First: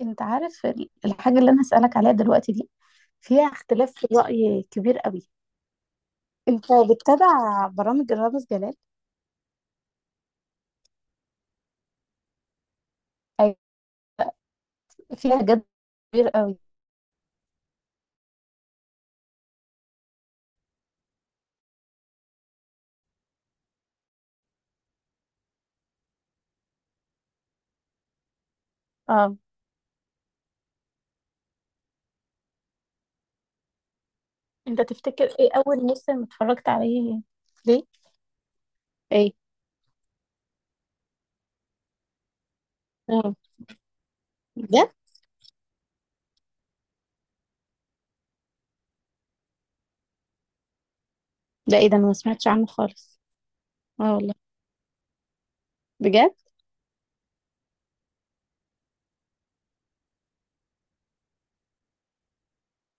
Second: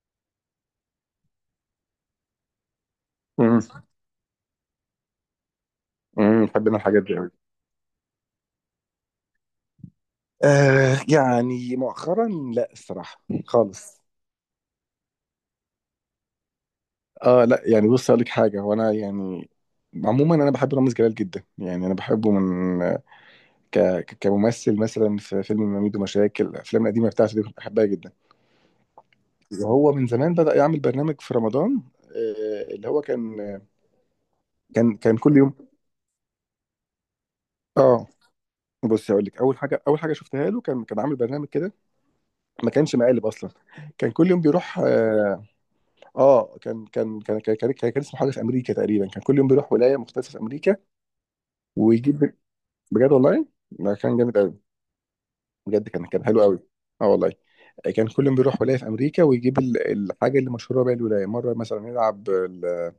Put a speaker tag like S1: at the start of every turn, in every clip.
S1: انت عارف الحاجة اللي انا هسألك عليها دلوقتي دي فيها
S2: امم
S1: اختلاف في الرأي كبير قوي. انت
S2: بحب انا الحاجات دي قوي.
S1: بتتابع برامج رامز جلال؟
S2: آه، يعني مؤخرا. لا الصراحه،
S1: أي-
S2: خالص.
S1: فيها جد كبير قوي؟
S2: اه، لا يعني بص اقول لك حاجه، هو انا يعني عموما انا بحب رامز جلال جدا، يعني انا بحبه من كممثل، مثلا في فيلم ميدو مشاكل. الافلام القديمه بتاعته دي كنت بحبها جدا.
S1: اه،
S2: وهو من زمان بدأ يعمل برنامج في رمضان. اللي هو كان
S1: انت تفتكر
S2: كل
S1: ايه
S2: يوم.
S1: اول موسم اتفرجت عليه؟ ليه؟
S2: اه، بص هقول
S1: ايه؟
S2: لك اول حاجه، شفتها له، كان عامل برنامج كده، ما كانش مقالب
S1: اه،
S2: اصلا. كان كل يوم بيروح.
S1: بجد؟
S2: آه. اه كان اسمه حاجه في امريكا تقريبا. كان كل يوم بيروح ولايه مختلفه في امريكا
S1: لا، ايه ده، انا ما
S2: ويجيب.
S1: سمعتش عنه
S2: بجد
S1: خالص.
S2: والله، ده
S1: اه
S2: كان
S1: والله؟
S2: جامد قوي. بجد كان
S1: بجد؟
S2: حلو قوي. اه والله. كان كل يوم بيروح ولايه في امريكا ويجيب الحاجه اللي مشهوره بيها الولايه. مره مثلا يلعب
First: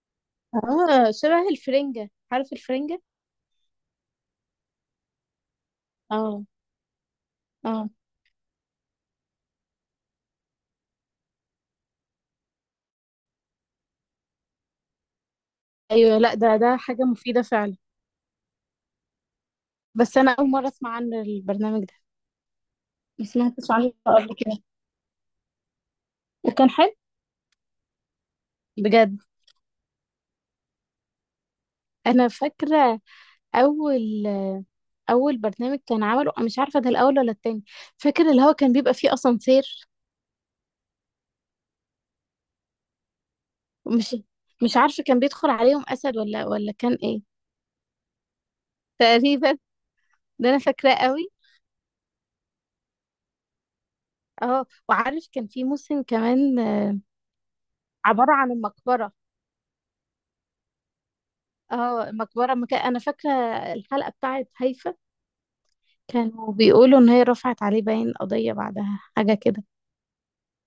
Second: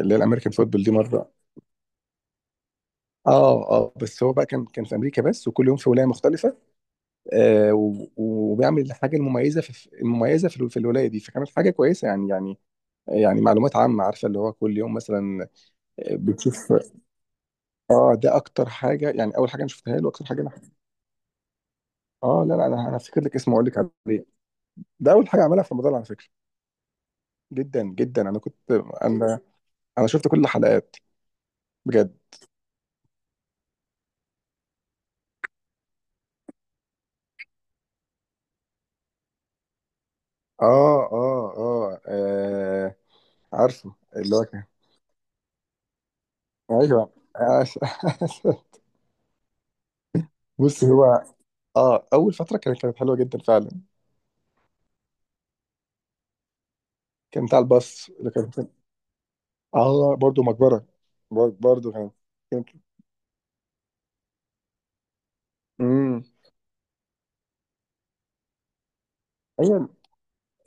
S2: اللي هي الامريكان فوتبول دي.
S1: اه،
S2: مره،
S1: شبه الفرنجة، عارف الفرنجة؟
S2: اه اه، بس هو بقى كان في امريكا بس، وكل يوم في ولايه
S1: اه
S2: مختلفه.
S1: اه.
S2: وبيعمل الحاجه المميزه في الولايه دي، فكانت حاجه كويسه يعني. يعني معلومات عامه، عارفه اللي هو كل يوم مثلا
S1: ايوه، لا ده
S2: بتشوف.
S1: ده حاجة مفيدة فعلا.
S2: اه، ده اكتر حاجه يعني، اول حاجه انا شفتها له،
S1: بس
S2: اكتر
S1: انا
S2: حاجه انا.
S1: اول مرة اسمع عن البرنامج ده،
S2: اه لا لا، انا هفتكر
S1: ما
S2: لك اسمه واقول
S1: سمعتش
S2: لك
S1: عنه
S2: عليه.
S1: قبل كده.
S2: ده اول حاجه عملها في رمضان على فكره.
S1: وكان حلو؟
S2: جدا جدا انا كنت،
S1: بجد؟
S2: انا انا شفت كل الحلقات بجد.
S1: انا فاكره اول اول برنامج كان عمله، أنا مش عارفه ده الاول ولا التاني، فاكر اللي هو كان بيبقى فيه اسانسير؟
S2: اه اه اه، آه، عارفه
S1: مش
S2: اللي هو كان.
S1: مش عارفه كان بيدخل عليهم اسد ولا ولا كان
S2: ايوه،
S1: ايه؟ تقريبا، ده انا
S2: بص
S1: فاكراه
S2: هو،
S1: قوي.
S2: اه اول فتره كانت حلوه جدا فعلا.
S1: اه، وعارف كان في موسم كمان
S2: كان بتاع الباص اللي
S1: عباره
S2: كان.
S1: عن المقبره؟
S2: اه، برضه مقبره. برضه
S1: اه
S2: كان.
S1: المقبره
S2: كان.
S1: مكان انا فاكره الحلقه بتاعت هيفا،
S2: امم.
S1: كانوا بيقولوا ان هي رفعت عليه باين قضيه بعدها حاجه كده.
S2: ايوه،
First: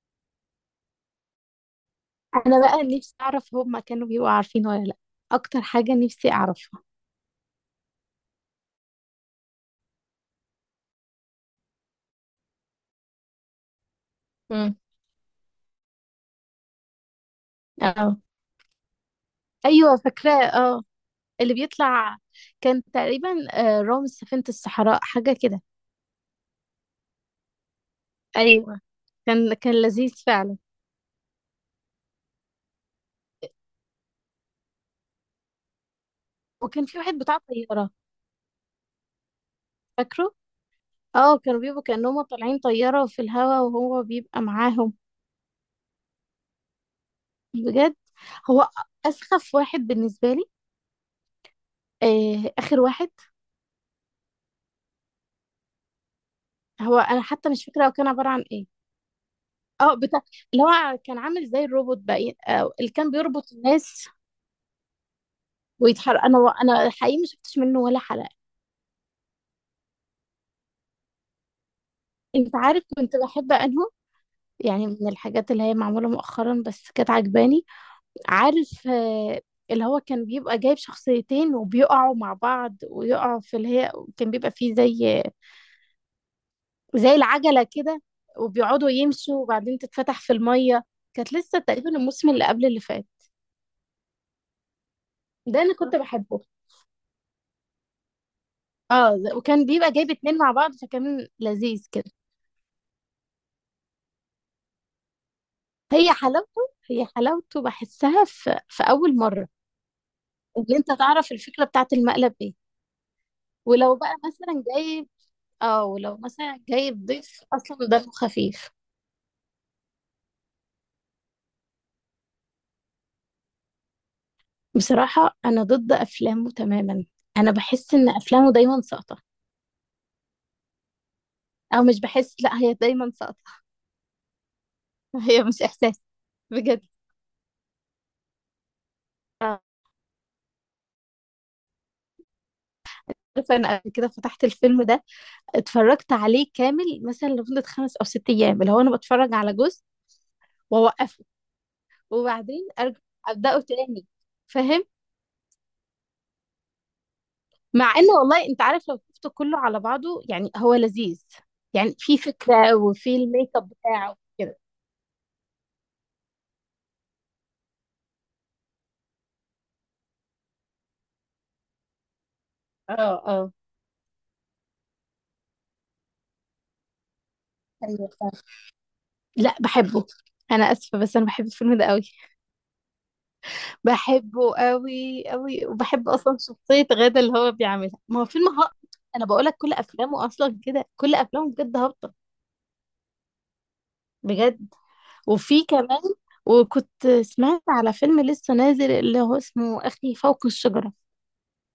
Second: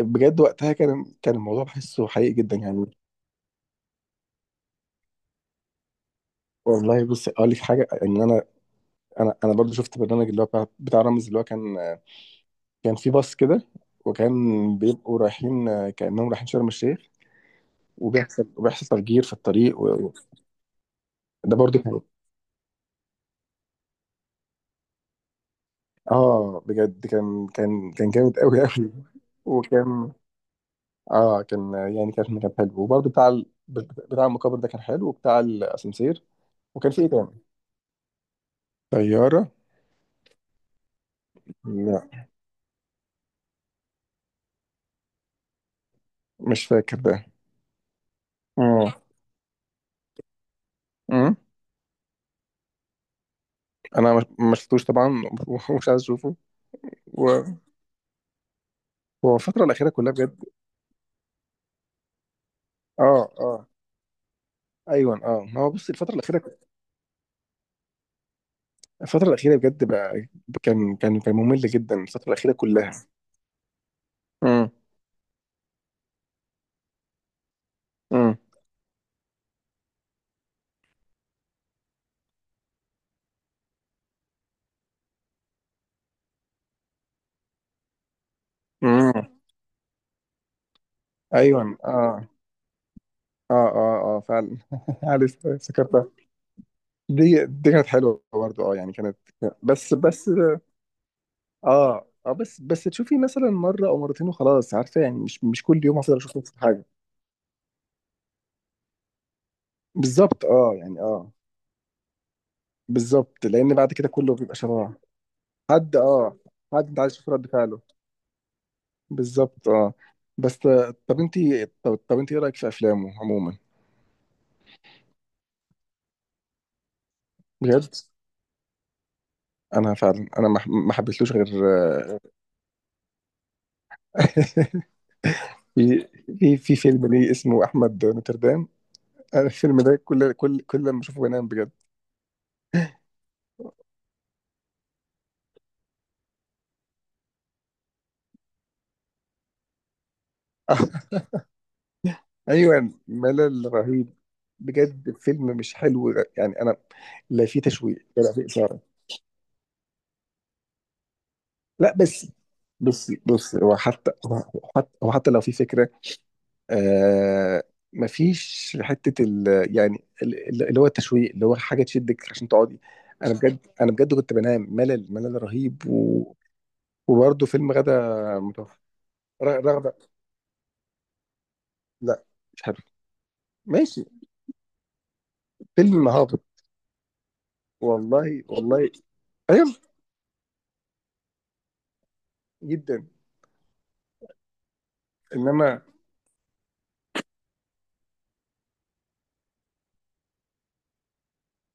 S2: بجد وقتها كان الموضوع بحسه حقيقي جدا
S1: انا
S2: يعني.
S1: بقى نفسي اعرف هما كانوا بيبقوا عارفين ولا لا، اكتر حاجه نفسي اعرفها.
S2: والله بص اقول لك حاجه، ان انا برضو شفت برنامج اللي هو بتاع رامز اللي هو كان. في باص كده، وكان بيبقوا رايحين، كانهم رايحين شرم الشيخ،
S1: اه،
S2: وبيحصل تفجير في الطريق
S1: ايوه فاكراه اه، اللي
S2: وده برضو كان.
S1: بيطلع كان تقريبا رامز سفينة الصحراء حاجة كده.
S2: اه بجد كان جامد قوي
S1: ايوه،
S2: قوي.
S1: كان كان
S2: وكان
S1: لذيذ فعلا.
S2: اه كان يعني كان كان حلو، وبرضو بتاع بتاع المقابر ده كان حلو، وبتاع الاسانسير.
S1: وكان
S2: وكان
S1: في
S2: في ايه
S1: واحد
S2: تاني؟
S1: بتاع طيارة،
S2: طياره.
S1: فاكره؟ اه، كانوا بيبقوا كأنهم
S2: لا،
S1: طالعين طيارة في الهوا وهو بيبقى معاهم.
S2: مش فاكر ده.
S1: بجد، هو
S2: امم.
S1: أسخف واحد بالنسبة لي.
S2: أمم.
S1: آه، آخر واحد.
S2: انا ما شفتوش طبعا ومش عايز اشوفه.
S1: هو أنا
S2: و-
S1: حتى مش فاكرة هو كان عبارة عن ايه.
S2: هو الفترة الأخيرة
S1: اه،
S2: كلها
S1: بتاع
S2: بجد.
S1: اللي هو كان عامل زي الروبوت بقى، آه اللي كان
S2: اه
S1: بيربط
S2: اه،
S1: الناس
S2: ايوه اه، ما هو بص، الفترة
S1: ويتحرك. انا
S2: الأخيرة،
S1: انا حقيقي ما شفتش منه ولا حلقة.
S2: الفترة الأخيرة بجد بقى، كان ممل جدا الفترة الأخيرة
S1: انت عارف
S2: كلها.
S1: كنت بحب انهم،
S2: امم
S1: يعني من الحاجات اللي هي معمولة مؤخرا بس كانت عجباني،
S2: امم
S1: عارف اللي هو كان بيبقى جايب شخصيتين وبيقعوا مع بعض ويقعوا في اللي هي، كان بيبقى فيه زي العجلة كده وبيقعدوا
S2: امم،
S1: يمشوا وبعدين تتفتح في المية. كانت لسه
S2: ايوه
S1: تقريبا
S2: اه
S1: الموسم اللي قبل اللي فات.
S2: اه اه اه، فعلا عارف
S1: ده انا كنت
S2: افتكرتها.
S1: بحبه.
S2: دي كانت حلوة برضه، اه يعني كانت.
S1: اه، وكان بيبقى
S2: بس
S1: جايب
S2: بس
S1: اتنين مع بعض فكان لذيذ
S2: اه
S1: كده.
S2: اه بس بس تشوفي مثلا مرة أو مرتين وخلاص، عارفة يعني، مش كل يوم
S1: هي
S2: هفضل أشوف نفس
S1: حلاوته،
S2: الحاجة.
S1: هي حلاوته بحسها في اول مرة،
S2: بالظبط اه،
S1: ان انت
S2: يعني اه
S1: تعرف الفكرة بتاعت المقلب ايه.
S2: بالظبط، لأن بعد
S1: ولو
S2: كده
S1: بقى
S2: كله بيبقى
S1: مثلا
S2: شبه بعض.
S1: جايب، اه
S2: حد
S1: ولو
S2: اه،
S1: مثلا
S2: حد انت
S1: جايب
S2: عايز تشوف
S1: ضيف
S2: رد فعله.
S1: اصلا دمه خفيف.
S2: بالظبط اه. بس، طب انت، طب, طب انت ايه رايك في افلامه عموما؟
S1: بصراحة انا ضد افلامه تماما. انا بحس
S2: بجد.
S1: ان افلامه دايما ساقطة.
S2: انا فعلا انا ما حبيتلوش غير
S1: او مش بحس، لا هي دايما ساقطة. هي مش احساس.
S2: في في
S1: بجد؟
S2: فيلم ليه اسمه احمد نوتردام. أنا
S1: آه،
S2: الفيلم ده كل لما اشوفه بنام بجد
S1: عارفة انا قبل كده فتحت الفيلم ده، اتفرجت عليه كامل مثلا لمدة خمس او ست ايام، اللي هو انا بتفرج على جزء واوقفه، وبعدين
S2: ايوه،
S1: ارجع ابدأه
S2: ملل
S1: تاني.
S2: رهيب.
S1: فاهم؟
S2: بجد فيلم مش حلو، يعني انا، لا في
S1: مع ان
S2: تشويق ولا في
S1: والله انت
S2: اثاره.
S1: عارف لو شفته كله على بعضه يعني هو لذيذ،
S2: لا
S1: يعني في
S2: بس،
S1: فكرة
S2: بص
S1: وفي الميك اب
S2: هو
S1: بتاعه كده.
S2: حتى لو في فكره، آه مفيش حته ال-، يعني اللي هو التشويق، اللي هو حاجه تشدك عشان تقعدي.
S1: اه
S2: انا
S1: اه.
S2: بجد، انا بجد كنت بنام، ملل رهيب و... وبرضه فيلم غدا
S1: ايوه فاهمة.
S2: متوفر.
S1: لا
S2: رغده.
S1: بحبه. انا اسفة بس انا بحب الفيلم ده قوي.
S2: لا مش حلو. ماشي.
S1: بحبه قوي قوي،
S2: فيلم
S1: وبحب اصلا
S2: هابط.
S1: شخصية غادة اللي هو بيعملها. ما هو
S2: والله
S1: فيلم هابط،
S2: والله.
S1: انا بقولك
S2: ايوه
S1: كل افلامه اصلا كده، كل افلامه بجد هابطة.
S2: جدا.
S1: بجد، وفي
S2: انما،
S1: كمان، وكنت سمعت على فيلم لسه نازل اللي هو اسمه اخي فوق الشجرة.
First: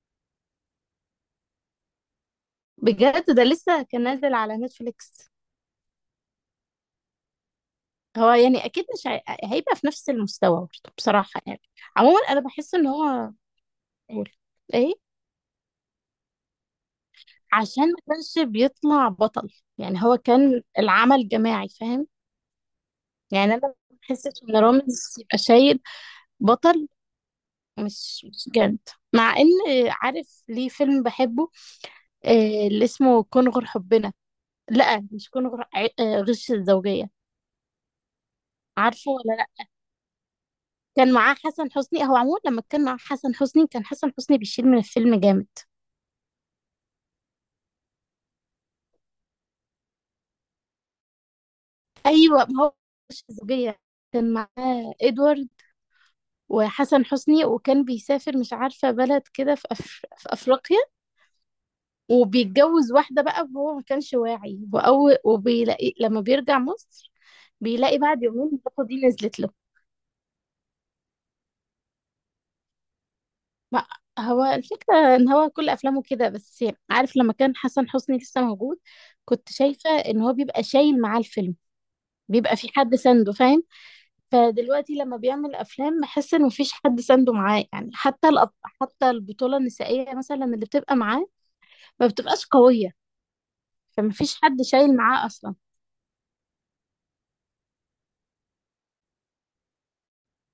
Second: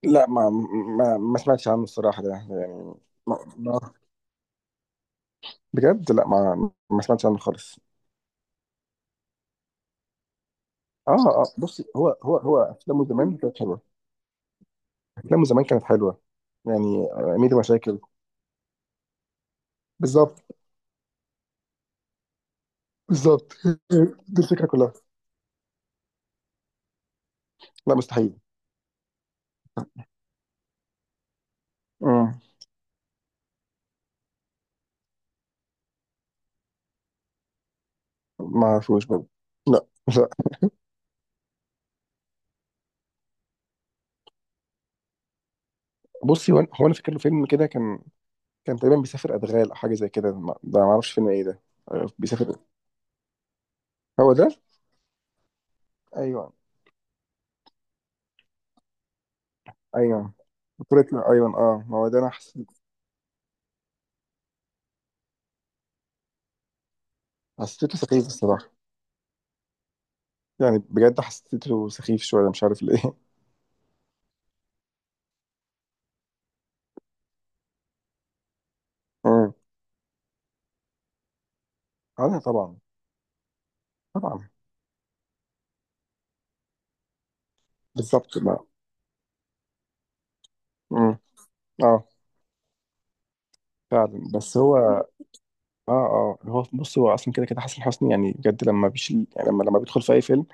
S2: لا ما سمعتش عنه الصراحه ده يعني.
S1: بجد،
S2: ما...
S1: ده
S2: ما...
S1: لسه كان نازل على نتفليكس.
S2: بجد لا، ما سمعتش عنه خالص.
S1: هو يعني اكيد مش هي... هيبقى في نفس المستوى برضه
S2: اه
S1: بصراحه
S2: اه،
S1: يعني.
S2: بصي هو
S1: عموما انا بحس ان
S2: افلامه
S1: هو،
S2: زمان كانت حلوه.
S1: قول، ايه؟
S2: افلامه زمان كانت حلوه، يعني ميدو
S1: عشان
S2: مشاكل.
S1: ما كانش بيطلع بطل، يعني هو
S2: بالظبط،
S1: كان العمل جماعي فاهم؟ يعني
S2: بالظبط
S1: انا ما
S2: دي
S1: بحسش ان
S2: الفكره كلها.
S1: رامز يبقى شايل بطل،
S2: لا
S1: مش
S2: مستحيل.
S1: مش جامد. مع ان، عارف ليه فيلم بحبه،
S2: مم.
S1: اللي اسمه كن غير حبنا، لا مش كن غير غش الزوجيه.
S2: ما اعرفوش
S1: عارفه
S2: برضه.
S1: ولا لا؟
S2: لا لا.
S1: كان معاه حسن حسني. هو عموما لما كان معاه حسن حسني كان حسن حسني بيشيل من الفيلم جامد.
S2: بصي هو، انا فاكر له فيلم كده، كان كان تقريبا بيسافر ادغال او حاجه زي كده، ده ما اعرفش فيلم ايه ده.
S1: أيوه،
S2: بيسافر.
S1: ما هو مش زوجية،
S2: هو
S1: كان
S2: ده.
S1: معاه إدوارد
S2: ايوه،
S1: وحسن حسني، وكان بيسافر مش عارفة بلد كده في
S2: ايوه،
S1: أفريقيا،
S2: بطولة. ايوه اه، ما هو ده انا
S1: وبيتجوز واحدة بقى وهو ما كانش واعي، وأول وبيلاقي لما بيرجع مصر
S2: حسيته
S1: بيلاقي بعد
S2: سخيف
S1: يومين
S2: الصراحه.
S1: البطة دي نزلت له.
S2: يعني بجد حسيته سخيف شويه، مش عارف ليه.
S1: ما هو الفكرة إن هو كل أفلامه كده، بس عارف لما كان حسن حسني لسه موجود كنت
S2: امم.
S1: شايفة إن هو بيبقى شايل معاه الفيلم،
S2: اه، لا
S1: بيبقى في
S2: طبعا
S1: حد سنده فاهم؟
S2: طبعا.
S1: فدلوقتي لما بيعمل افلام بحس ان مفيش حد سانده معاه، يعني حتى
S2: بالظبط ما.
S1: حتى البطوله النسائيه مثلا اللي بتبقى
S2: امم.
S1: معاه
S2: اه
S1: ما بتبقاش قويه،
S2: فعلا،
S1: فمفيش
S2: بس
S1: حد شايل
S2: هو
S1: معاه اصلا.
S2: اه اه، هو بص، هو اصلا كده كده. حسن حسني يعني بجد لما بيشيل، يعني لما بيدخل في اي فيلم،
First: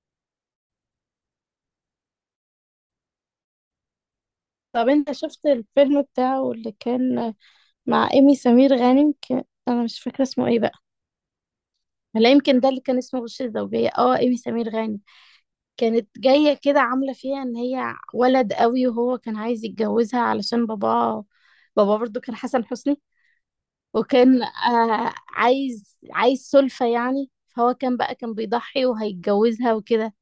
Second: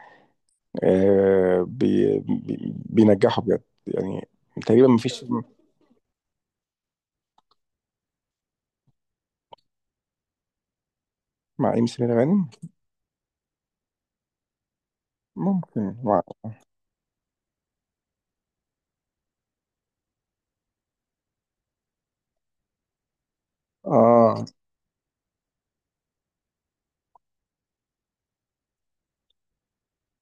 S2: آه بي بي بينجحه بجد يعني. تقريبا
S1: طب
S2: ما
S1: انت
S2: فيش.
S1: شفت الفيلم بتاعه اللي كان مع ايمي سمير غانم انا مش فاكره اسمه ايه بقى؟
S2: مع ام سمير
S1: لا
S2: غانم.
S1: يمكن ده اللي كان اسمه غش الزوجيه اه، ايمي سمير غانم
S2: ممكن
S1: كانت
S2: مع،
S1: جايه كده عامله فيها ان هي ولد قوي، وهو كان عايز يتجوزها علشان باباه، بابا برضو كان حسن حسني، وكان
S2: اه
S1: آه عايز سلفة يعني، فهو كان بقى كان بيضحي وهيتجوزها وكده.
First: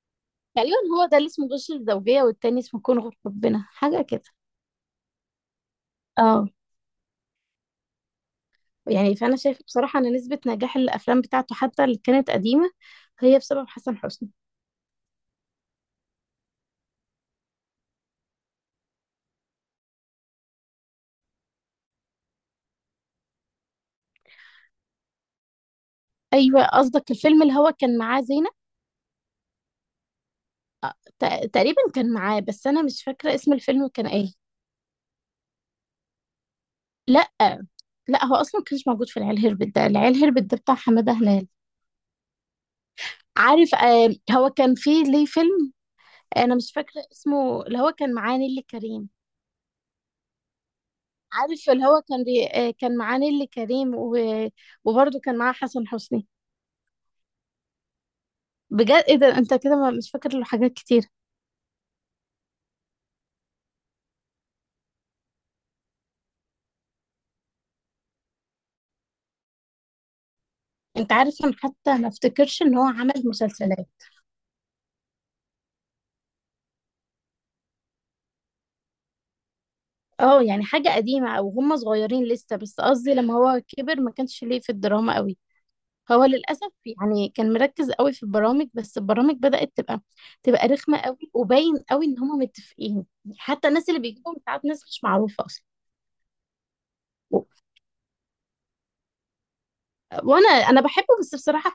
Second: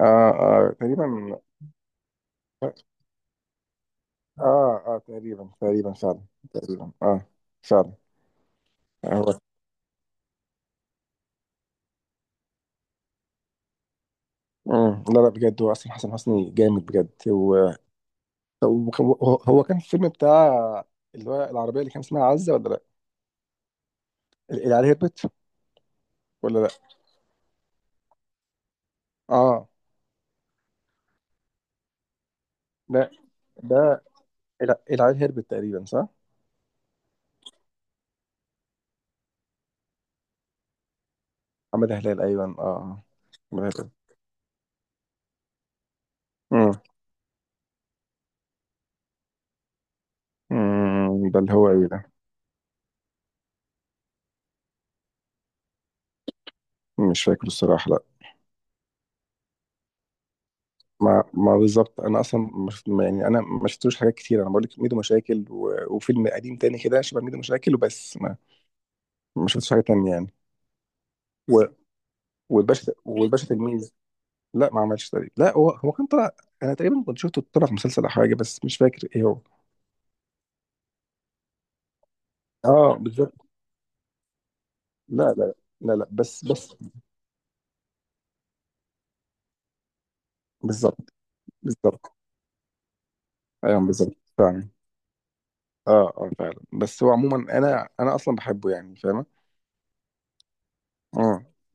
S2: اه اه
S1: تقريبا هو ده اللي
S2: تقريبا،
S1: اسمه غش الزوجية، والتاني
S2: اه
S1: اسمه كون غير حبنا حاجة كده.
S2: اه تقريبا تقريبا فعلا.
S1: اه
S2: تقريبا اه. فعلا.
S1: يعني،
S2: هو،
S1: فأنا شايفة بصراحة إن نسبة نجاح الأفلام بتاعته حتى اللي كانت قديمة هي بسبب حسن حسني.
S2: مم. لا لا، بجد، هو اصلا حسن حسني جامد بجد. هو هو كان في الفيلم بتاع، اللي هو العربيه اللي كان اسمها عزه ولا لا؟ اللي عليها هربت ولا
S1: أيوة،
S2: لا؟
S1: قصدك الفيلم اللي هو كان معاه زينب؟
S2: اه
S1: تقريبا كان معاه، بس أنا مش
S2: لا،
S1: فاكرة اسم الفيلم
S2: ده
S1: كان إيه.
S2: العيل هربت تقريبا صح؟
S1: لا لا، هو أصلا كانش موجود في العيال هربت، ده العيال هربت ده بتاع حمادة هلال.
S2: حماده هلال، ايوه اه، آه. حماده
S1: عارف
S2: هلال.
S1: آه هو كان فيه ليه فيلم، انا مش
S2: مم.
S1: فاكره اسمه، اللي هو كان معاه نيللي كريم.
S2: مم. ده اللي هو
S1: عارف اللي
S2: ايه
S1: هو
S2: ده؟
S1: كان بي... آه، كان معاه نيللي كريم و... وبرضه كان معاه حسن حسني.
S2: مش فاكر الصراحه لا.
S1: بجد، ايه ده، انت كده مش فاكر له حاجات كتير.
S2: ما ما بالظبط، انا اصلا مش يعني انا ما شفتوش حاجات كتير. انا بقول لك ميدو مشاكل وفيلم قديم تاني كده شبه ميدو مشاكل وبس، ما شفتش حاجه تانية يعني.
S1: انت عارف انا
S2: و...
S1: حتى ما افتكرش ان هو عمل
S2: والباشا
S1: مسلسلات.
S2: تلميذ. لا ما عملش تقريبا، لا. هو كان طلع، انا تقريبا كنت شفته طلع في مسلسل او حاجه، بس مش فاكر ايه هو.
S1: اه، يعني حاجه قديمه او هم صغيرين لسه، بس
S2: اه
S1: قصدي
S2: بالظبط.
S1: لما هو كبر ما كانش ليه في الدراما
S2: لا
S1: قوي.
S2: لا لا لا.
S1: هو للاسف
S2: بس
S1: يعني كان مركز قوي في البرامج، بس البرامج بدات تبقى تبقى رخمه
S2: بالظبط
S1: قوي، وباين قوي
S2: بالظبط.
S1: ان هم متفقين. حتى
S2: ايوه
S1: الناس اللي
S2: بالظبط
S1: بيجيبهم ساعات
S2: فعلا.
S1: ناس مش معروفه اصلا.
S2: اه اه فعلا، بس هو عموما انا اصلا بحبه يعني فاهمه.
S1: وانا بحبه بس
S2: اه
S1: بصراحه،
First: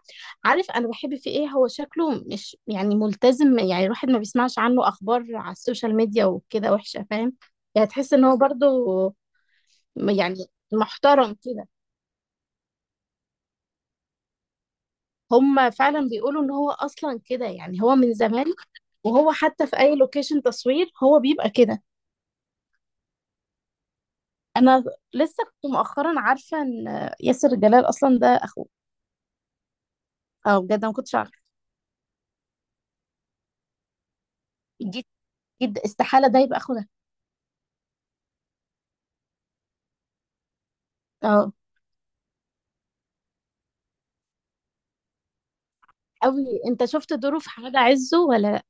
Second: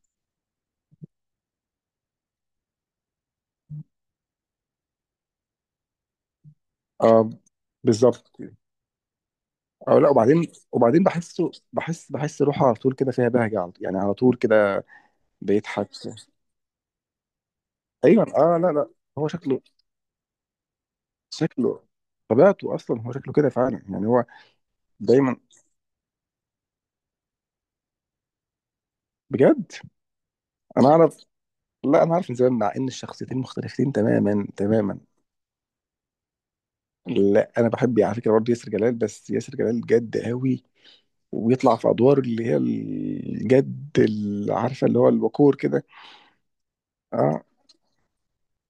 S1: عارف انا بحب في ايه، هو شكله مش يعني ملتزم، يعني الواحد ما بيسمعش عنه اخبار على السوشيال ميديا وكده وحشه
S2: اه
S1: فاهم؟ يعني تحس ان
S2: بالظبط
S1: هو
S2: كده.
S1: برضو،
S2: اه لا،
S1: يعني
S2: وبعدين
S1: محترم كده.
S2: بحس روحه على طول كده، فيها بهجه على طول، يعني على طول كده.
S1: هم
S2: بيضحك،
S1: فعلا بيقولوا ان هو اصلا كده يعني، هو من
S2: ايوه
S1: زمان،
S2: اه. لا لا، هو
S1: وهو
S2: شكله،
S1: حتى في اي لوكيشن تصوير هو بيبقى
S2: شكله
S1: كده.
S2: طبيعته اصلا، هو شكله كده فعلا يعني، هو
S1: انا
S2: دايما.
S1: لسه كنت مؤخرا عارفه ان ياسر جلال اصلا ده اخوه.
S2: بجد،
S1: اه بجد، أنا
S2: انا
S1: ما كنتش
S2: اعرف.
S1: عارفه.
S2: لا، انا عارف من زمان، مع ان الشخصيتين مختلفتين تماما تماما.
S1: جد؟ جد استحاله ده يبقى اخوه ده.
S2: لا، انا بحب على فكره برضه ياسر جلال، بس ياسر جلال جد قوي،
S1: اه
S2: وبيطلع في ادوار اللي هي الجد، اللي عارفه اللي هو الوقور كده.
S1: قوي، انت شفت دوره
S2: اه
S1: في حاجه عزه ولا؟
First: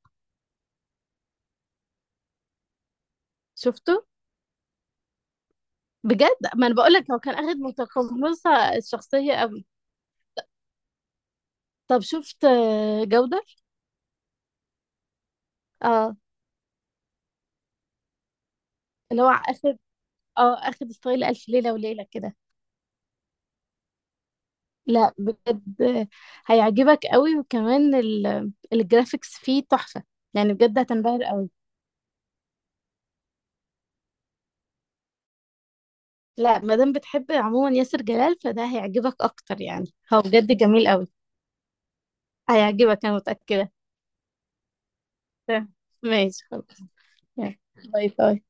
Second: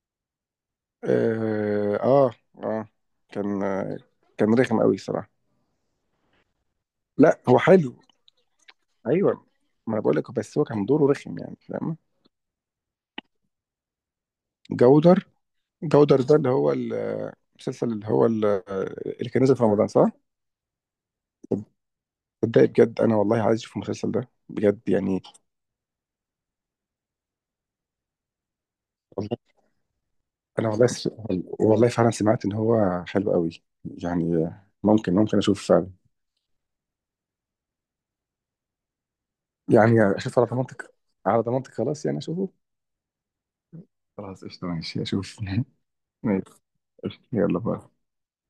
S2: اه اه، آه. كان
S1: شفته؟
S2: آه، كان رخم قوي الصراحه.
S1: بجد، ما انا بقول لك هو كان
S2: لا هو
S1: اخد
S2: حلو،
S1: متقمصه الشخصيه
S2: ايوه.
S1: قوي.
S2: ما انا بقول لك، بس هو كان دوره رخم يعني، فاهم.
S1: طب شفت جودر؟
S2: جودر.
S1: اه،
S2: ده اللي هو المسلسل اللي هو
S1: اللي هو
S2: اللي كان نزل في
S1: اخد،
S2: رمضان صح؟
S1: اه اخد ستايل الف ليله وليله كده.
S2: صدقني بجد، انا والله عايز اشوف المسلسل ده بجد
S1: لا
S2: يعني.
S1: بجد هيعجبك قوي، وكمان الجرافيكس
S2: والله.
S1: فيه تحفه، يعني
S2: انا
S1: بجد
S2: والله
S1: هتنبهر قوي.
S2: والله فعلا سمعت ان هو حلو قوي. يعني ممكن، اشوف.
S1: لا، ما دام بتحب عموما ياسر جلال فده هيعجبك اكتر يعني.
S2: يعني
S1: هو
S2: اشوف على
S1: بجد جميل
S2: ضمانتك.
S1: قوي.
S2: على ضمانتك خلاص، يعني اشوفه.
S1: هيعجبك، انا متاكده.
S2: خلاص قشطة، ماشي أشوف
S1: تمام. ماشي
S2: ماشي.
S1: خلاص.
S2: قشطة،
S1: يلا.
S2: يلا باي.
S1: باي باي.